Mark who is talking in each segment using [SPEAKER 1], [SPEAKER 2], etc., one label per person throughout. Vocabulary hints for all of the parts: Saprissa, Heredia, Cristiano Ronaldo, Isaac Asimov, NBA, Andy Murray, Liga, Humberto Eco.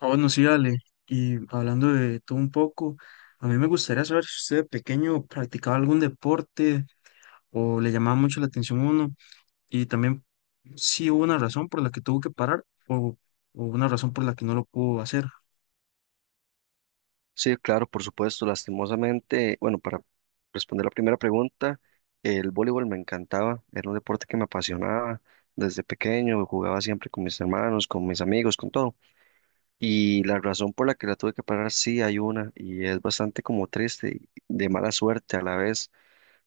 [SPEAKER 1] Ah, bueno, sí, Ale. Y hablando de todo un poco, a mí me gustaría saber si usted de pequeño practicaba algún deporte o le llamaba mucho la atención uno y también si hubo una razón por la que tuvo que parar o una razón por la que no lo pudo hacer.
[SPEAKER 2] Sí, claro, por supuesto, lastimosamente, bueno, para responder la primera pregunta, el voleibol me encantaba, era un deporte que me apasionaba desde pequeño, jugaba siempre con mis hermanos, con mis amigos, con todo. Y la razón por la que la tuve que parar, sí hay una, y es bastante como triste, y de mala suerte a la vez,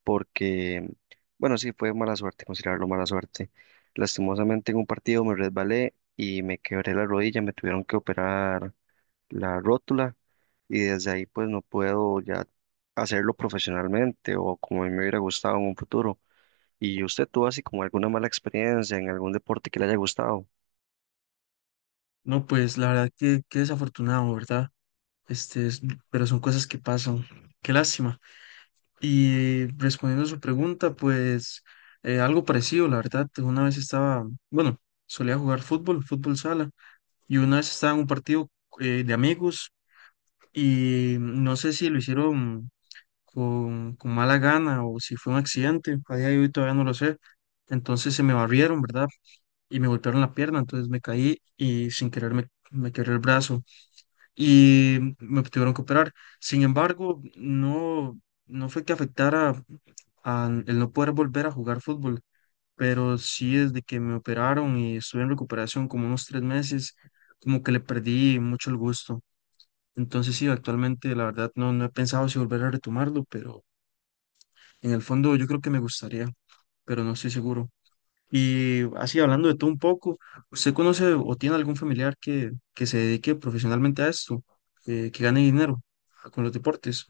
[SPEAKER 2] porque, bueno, sí, fue mala suerte, considerarlo mala suerte. Lastimosamente en un partido me resbalé y me quebré la rodilla, me tuvieron que operar la rótula y desde ahí pues no puedo ya hacerlo profesionalmente o como a mí me hubiera gustado en un futuro. ¿Y usted tuvo así como alguna mala experiencia en algún deporte que le haya gustado?
[SPEAKER 1] No, pues la verdad que qué desafortunado, ¿verdad? Este, pero son cosas que pasan. Qué lástima. Y respondiendo a su pregunta, pues algo parecido, la verdad. Una vez estaba, bueno, solía jugar fútbol, fútbol sala. Y una vez estaba en un partido de amigos y no sé si lo hicieron con mala gana o si fue un accidente, a día de hoy todavía no lo sé. Entonces se me barrieron, ¿verdad? Y me golpearon la pierna, entonces me caí y sin querer me quebré el brazo y me tuvieron que operar. Sin embargo, no, no fue que afectara a el no poder volver a jugar fútbol, pero sí desde que me operaron y estuve en recuperación como unos 3 meses, como que le perdí mucho el gusto. Entonces sí, actualmente la verdad no, no he pensado si volver a retomarlo, pero en el fondo yo creo que me gustaría, pero no estoy seguro. Y así hablando de todo un poco, ¿usted conoce o tiene algún familiar que se dedique profesionalmente a esto, que gane dinero con los deportes?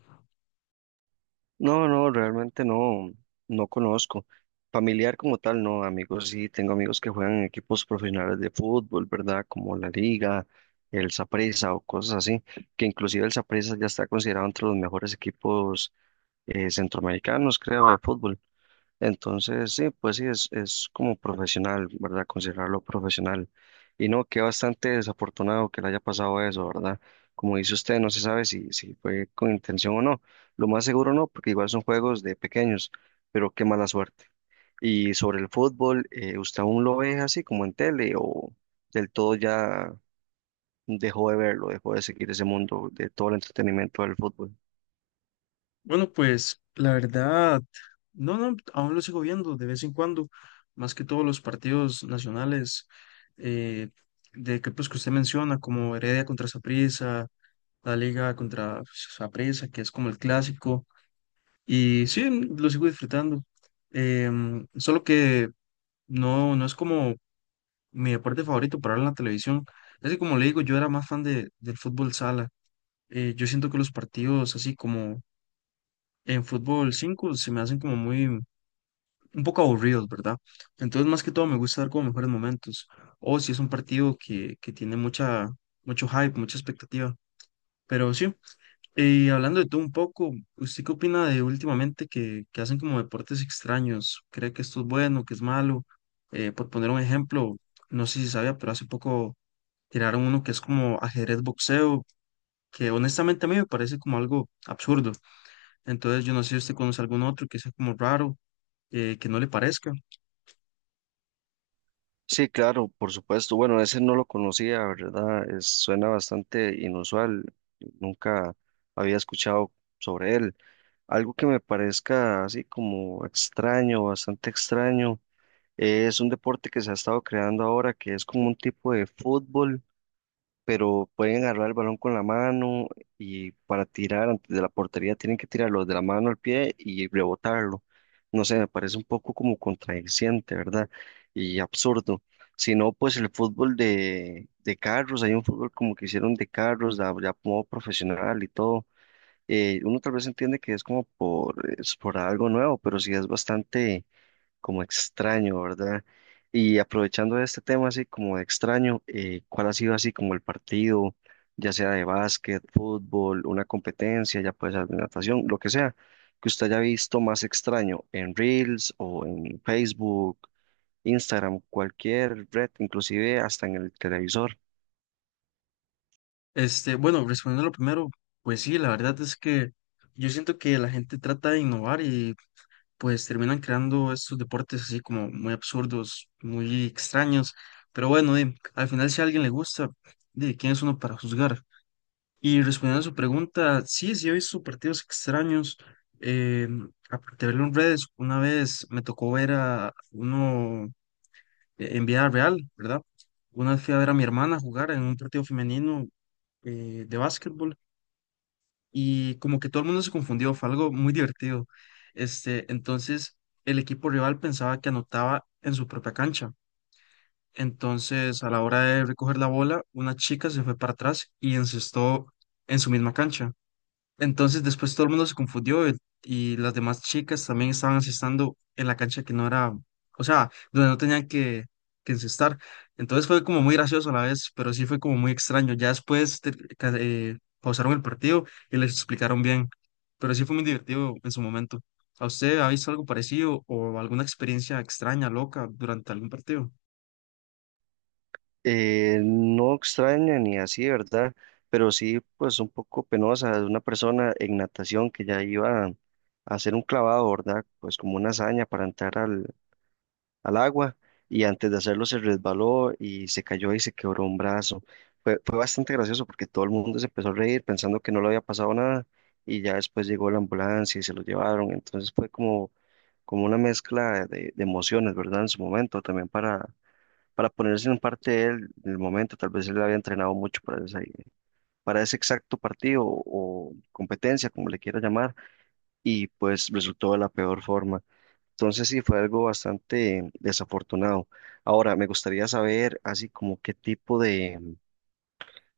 [SPEAKER 2] No, no, realmente no, no conozco. Familiar como tal, no, amigos, sí, tengo amigos que juegan en equipos profesionales de fútbol, ¿verdad? Como la Liga, el Saprissa o cosas así, que inclusive el Saprissa ya está considerado entre los mejores equipos centroamericanos, creo, de fútbol. Entonces, sí, pues sí, es como profesional, ¿verdad? Considerarlo profesional. Y no, que bastante desafortunado que le haya pasado eso, ¿verdad? Como dice usted, no se sabe si, si fue con intención o no. Lo más seguro no, porque igual son juegos de pequeños, pero qué mala suerte. Y sobre el fútbol, ¿usted aún lo ve así como en tele o del todo ya dejó de verlo, dejó de seguir ese mundo de todo el entretenimiento del fútbol?
[SPEAKER 1] Bueno, pues la verdad, no, no, aún lo sigo viendo de vez en cuando, más que todos los partidos nacionales, eh, de equipos que usted menciona, como Heredia contra Saprissa, la Liga contra Saprissa, que es como el clásico, y sí, lo sigo disfrutando. Solo que no, no es como mi deporte favorito para ver en la televisión. Así como le digo, yo era más fan del fútbol sala. Yo siento que los partidos así como en fútbol 5 se me hacen como muy, un poco aburridos, ¿verdad? Entonces, más que todo, me gusta dar como mejores momentos. O si es un partido que tiene mucha, mucho hype, mucha expectativa. Pero sí, y hablando de todo un poco, ¿usted qué opina de últimamente que hacen como deportes extraños? ¿Cree que esto es bueno, que es malo? Por poner un ejemplo, no sé si sabía, pero hace poco tiraron uno que es como ajedrez boxeo, que honestamente a mí me parece como algo absurdo. Entonces, yo no sé si usted conoce algún otro que sea como raro, que no le parezca.
[SPEAKER 2] Sí, claro, por supuesto. Bueno, ese no lo conocía, ¿verdad? Es- suena bastante inusual. Nunca había escuchado sobre él. Algo que me parezca así como extraño, bastante extraño, es un deporte que se ha estado creando ahora que es como un tipo de fútbol pero pueden agarrar el balón con la mano y para tirar antes de la portería tienen que tirarlo de la mano al pie y rebotarlo. No sé, me parece un poco como contradiciente, ¿verdad? Y absurdo. Si no, pues el fútbol de carros, hay un fútbol como que hicieron de carros, ya, ya como profesional y todo. Uno tal vez entiende que es como por, es por algo nuevo, pero sí es bastante como extraño, ¿verdad? Y aprovechando de este tema así como de extraño, ¿cuál ha sido así como el partido, ya sea de básquet, fútbol, una competencia, ya puede ser de natación, lo que sea, que usted haya visto más extraño en Reels o en Facebook, Instagram, cualquier red, inclusive hasta en el televisor?
[SPEAKER 1] Este, bueno, respondiendo a lo primero, pues sí, la verdad es que yo siento que la gente trata de innovar y pues terminan creando estos deportes así como muy absurdos, muy extraños, pero bueno, di, al final si a alguien le gusta, de quién es uno para juzgar. Y respondiendo a su pregunta, sí, sí he visto partidos extraños, eh, aparte de verlo en redes, una vez me tocó ver a uno en vida real, ¿verdad? Una vez fui a ver a mi hermana jugar en un partido femenino, de básquetbol, y como que todo el mundo se confundió, fue algo muy divertido. Este, entonces el equipo rival pensaba que anotaba en su propia cancha. Entonces, a la hora de recoger la bola, una chica se fue para atrás y encestó en su misma cancha. Entonces después todo el mundo se confundió, y las demás chicas también estaban asestando en la cancha que no era, o sea, donde no tenían que encestar. Entonces fue como muy gracioso a la vez, pero sí fue como muy extraño. Ya después pausaron el partido y les explicaron bien, pero sí fue muy divertido en su momento. ¿A usted ha visto algo parecido o alguna experiencia extraña, loca, durante algún partido?
[SPEAKER 2] No extraña ni así, ¿verdad? Pero sí, pues un poco penosa de una persona en natación que ya iba a hacer un clavado, ¿verdad? Pues como una hazaña para entrar al, al agua y antes de hacerlo se resbaló y se cayó y se quebró un brazo. Fue, fue bastante gracioso porque todo el mundo se empezó a reír pensando que no le había pasado nada y ya después llegó la ambulancia y se lo llevaron. Entonces fue como, como una mezcla de emociones, ¿verdad? En su momento también para ponerse en parte de él en el momento. Tal vez él había entrenado mucho para ese exacto partido o competencia, como le quiera llamar, y pues resultó de la peor forma. Entonces sí, fue algo bastante desafortunado. Ahora, me gustaría saber, así como qué tipo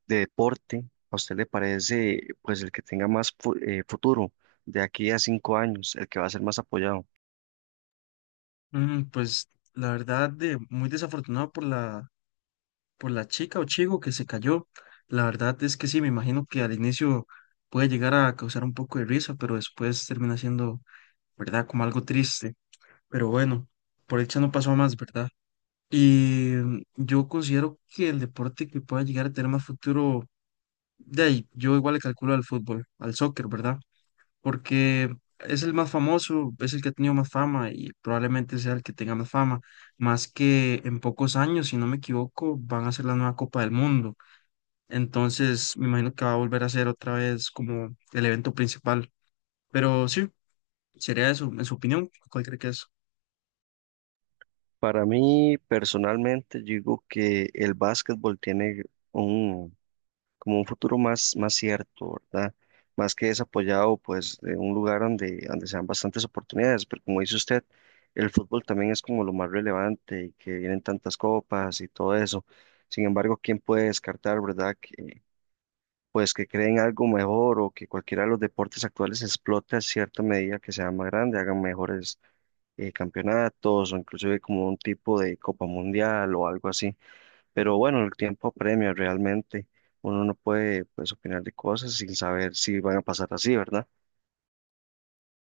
[SPEAKER 2] de deporte a usted le parece, pues el que tenga más futuro de aquí a 5 años, el que va a ser más apoyado.
[SPEAKER 1] Mm, pues la verdad, muy desafortunado por la chica o chico que se cayó. La verdad es que sí, me imagino que al inicio puede llegar a causar un poco de risa, pero después termina siendo, ¿verdad? Como algo triste. Pero bueno, por dicha no pasó a más, ¿verdad? Y yo considero que el deporte que pueda llegar a tener más futuro, de ahí, yo igual le calculo al fútbol, al soccer, ¿verdad? Porque es el más famoso, es el que ha tenido más fama y probablemente sea el que tenga más fama, más que en pocos años, si no me equivoco, van a ser la nueva Copa del Mundo. Entonces, me imagino que va a volver a ser otra vez como el evento principal. Pero sí, sería eso, en su opinión, ¿cuál cree que es?
[SPEAKER 2] Para mí, personalmente, yo digo que el básquetbol tiene un como un futuro más, más cierto, ¿verdad? Más que desapoyado, pues, de un lugar donde, donde sean bastantes oportunidades, pero como dice usted, el fútbol también es como lo más relevante y que vienen tantas copas y todo eso. Sin embargo, ¿quién puede descartar, verdad? Que, pues que creen algo mejor o que cualquiera de los deportes actuales explote a cierta medida que sea más grande, hagan mejores campeonatos o inclusive como un tipo de Copa Mundial o algo así. Pero bueno, el tiempo apremia realmente. Uno no puede pues opinar de cosas sin saber si van a pasar así, ¿verdad?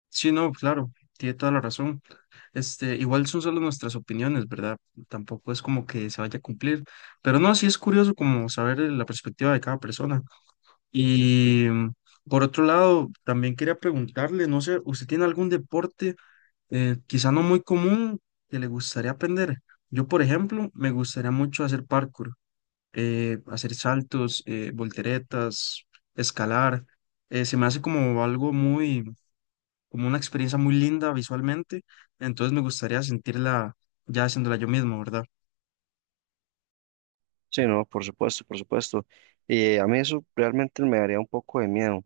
[SPEAKER 1] Sí, no, claro, tiene toda la razón. Este, igual son solo nuestras opiniones, ¿verdad? Tampoco es como que se vaya a cumplir. Pero no, sí es curioso como saber, la perspectiva de cada persona. Y por otro lado, también quería preguntarle, no sé, ¿usted tiene algún deporte, quizá no muy común, que le gustaría aprender? Yo, por ejemplo, me gustaría mucho hacer parkour, hacer saltos, volteretas, escalar. Se me hace como algo muy, como una experiencia muy linda visualmente, entonces me gustaría sentirla ya haciéndola yo mismo, ¿verdad?
[SPEAKER 2] Sí, no, por supuesto, por supuesto. A mí eso realmente me daría un poco de miedo.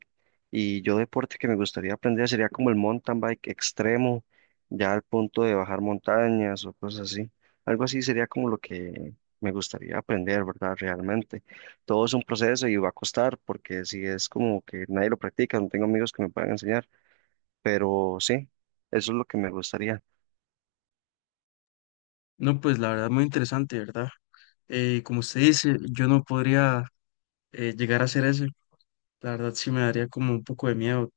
[SPEAKER 2] Y yo deporte que me gustaría aprender sería como el mountain bike extremo, ya al punto de bajar montañas o cosas así. Algo así sería como lo que me gustaría aprender, ¿verdad? Realmente. Todo es un proceso y va a costar porque si es como que nadie lo practica, no tengo amigos que me puedan enseñar. Pero sí, eso es lo que me gustaría.
[SPEAKER 1] No, pues la verdad, muy interesante, ¿verdad? Como usted dice, yo no podría, llegar a hacer eso, la verdad sí me daría como un poco de miedo,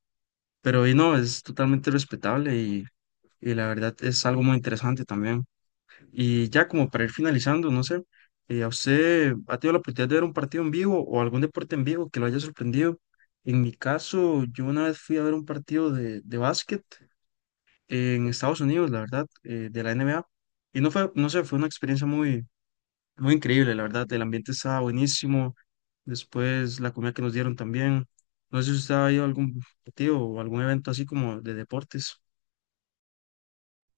[SPEAKER 1] pero y no, es totalmente respetable y la verdad es algo muy interesante también. Y ya como para ir finalizando, no sé, ¿a usted ha tenido la oportunidad de ver un partido en vivo o algún deporte en vivo que lo haya sorprendido? En mi caso, yo una vez fui a ver un partido de básquet en Estados Unidos, la verdad, de la NBA. Y no fue, no sé, fue una experiencia muy, muy increíble, la verdad. El ambiente estaba buenísimo. Después la comida que nos dieron también. No sé si usted ha ido a algún partido o algún evento así como de deportes.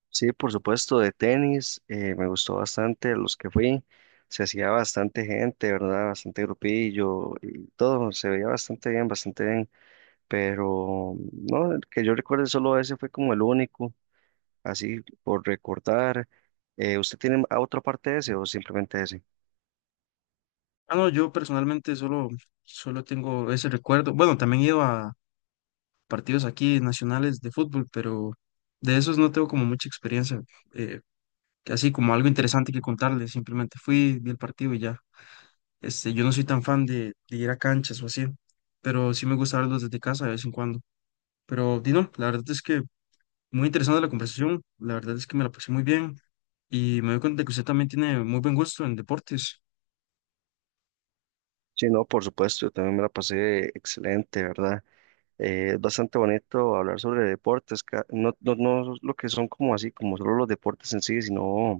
[SPEAKER 2] Sí, por supuesto, de tenis, me gustó bastante los que fui. Se hacía bastante gente, ¿verdad? Bastante grupillo y todo, se veía bastante bien, bastante bien. Pero no, el que yo recuerde solo ese fue como el único, así por recordar. ¿Usted tiene a otra parte de ese o simplemente ese?
[SPEAKER 1] Ah, no, yo personalmente solo tengo ese recuerdo. Bueno, también he ido a partidos aquí nacionales de fútbol, pero de esos no tengo como mucha experiencia, eh, así como algo interesante que contarles, simplemente fui, vi el partido y ya. Este, yo no soy tan fan de ir a canchas o así, pero sí me gusta verlos desde casa de vez en cuando. Pero Dino, la verdad es que muy interesante la conversación, la verdad es que me la pasé muy bien y me doy cuenta de que usted también tiene muy buen gusto en deportes.
[SPEAKER 2] Sí, no, por supuesto, yo también me la pasé excelente, ¿verdad? Es bastante bonito hablar sobre deportes, ca- no, no, no lo que son como así, como solo los deportes en sí, sino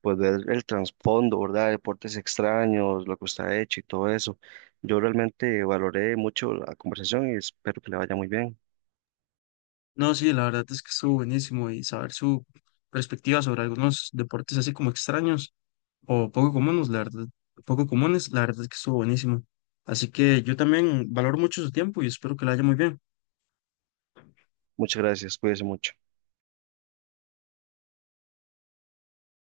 [SPEAKER 2] pues ver el trasfondo, ¿verdad? Deportes extraños, lo que está hecho y todo eso. Yo realmente valoré mucho la conversación y espero que le vaya muy bien.
[SPEAKER 1] No, sí, la verdad es que estuvo buenísimo y saber su perspectiva sobre algunos deportes así como extraños o poco comunes, la verdad, poco comunes, la verdad es que estuvo buenísimo. Así que yo también valoro mucho su tiempo y espero que la haya muy bien.
[SPEAKER 2] Muchas gracias, cuídese mucho.